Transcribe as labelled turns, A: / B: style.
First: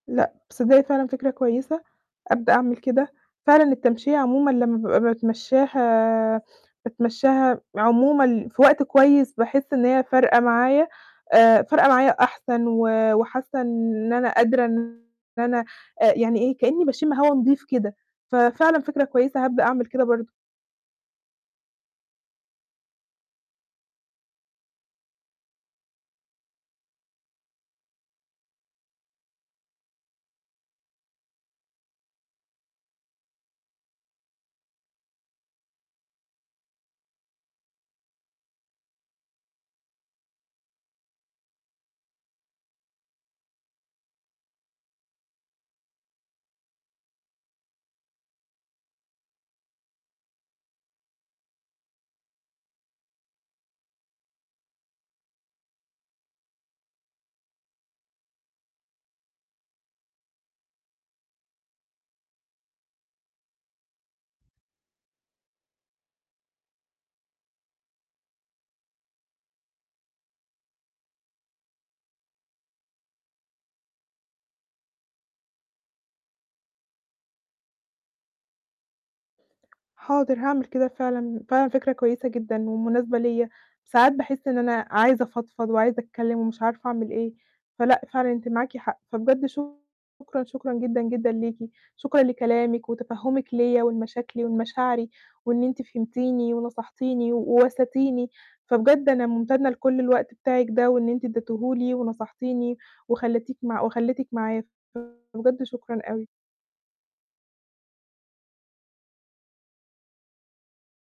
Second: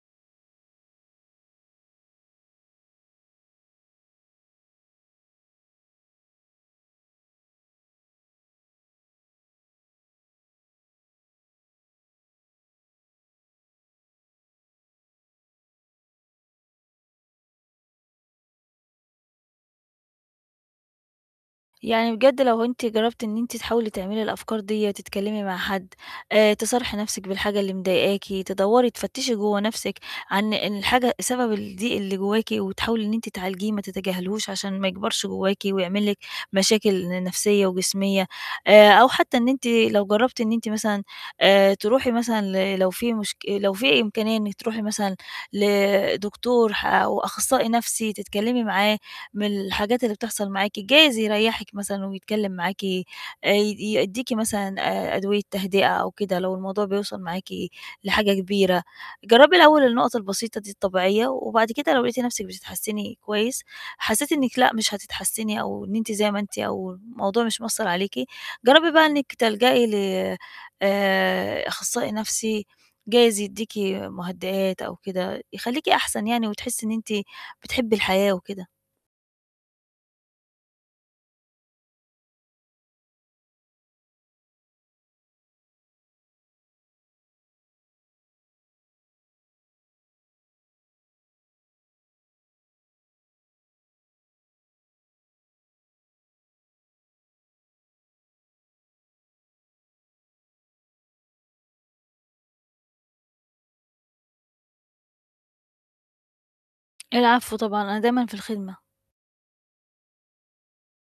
A: لأ، تصدقي فعلًا، فكرة كويسة ابدأ أعمل كده، فعلًا التمشية عمومًا لمّا بابقى باتمشّاها باتمشّاها عمومًا في وقت كويس باحس إن هي فارقة معايا، آآ فارقة معايا أحسن و وحاسة إن إن أنا قادرة إن أنا آآ يعني إيه، كإني باشم هوا نضيف كده، ففعلًا فِكرة كويسة هابدأ أعمِل كده برضه.
B: يعني بجد لو أنتِ جرّبتِ إن أنتِ تحاولي تعملي الأفكار ديّة تتكلمي مع حد، آآ، تصارحي نفْسِك بالحاجة اللي مضايقاكِ تدوّري تفتشي جوّه نفْسِك عن إن الحاجة سبب الضيق اللي جواكِ وتحاولي إن أنتِ تعالجيه ما تتجاهليهوش عشان ما يكبرش جواكِ ويعمل لِك مشاكل ن نفْسيّة وجسميّة، آآ، أو حتى إن أنتِ لو جرّبتِ إن أنتِ مثلًا آآ تروحي مثلًا ل لو في مشك لو في إمكانية إنِك تروحي مثلًا لدكتور ح أو أخصّائي نَفْسي تتكلمي معاه من الحاجات اللي بتحصل معاكِ جايز يريّحك مثلًا ويتكلم معاكِ، آآ، ي يدّيكِ مثلًا آآ أدوية تهدئة أو كده لو الموضوع بيوصل معاكِ لحاجة كبيرة، جرّبي الأول النقط البسيطة دي الطبيعية و وبعد كده لو لقيتِ نَفْسك بتتحسّني كويس، حسّيتِ إنِك لأ، مش هتتحسّني أو إن أنتِ زي ما أنتِ أو الموضوع مش مأثّر عليكِ جربي بقى إنك تلجأي ل آآ أخصائي نَفْسي جايز يدّيكِ مُهدئات أو كده. يخليكِ أحسن يعني وتحسّي إن أنتِ بتحبي الحياة وكده.
A: حاضر هاعمِل كده. فعلًا فعلًا فكرة كويسة جدًا ومناسبة ليَّ، ساعات باحس إن أنا عايزة أفضفض وعايزة أتكلم ومش عارفة أعمل إيه، فلأ فعلًا أنتِ معاكِ حق فبجد شكرًا شكرًا جدًا، جدًا ليكِ شكرًا لكلامِك وتفهمِك ليَّ ولمشاكلي ولمشاعري وإن أنتِ فهمتيني ونصحتيني و واسيتيني، فبجد أنا مُمتنّة لكل الوقت بتاعِك ده وإن أنتِ ادّيتهُ لي ونصحتيني وخلّيتِك مع وخلّيتك معايا فبجد شكرًا أوي.
B: العفو طبعًا، أنا دايمًا في الخدمة.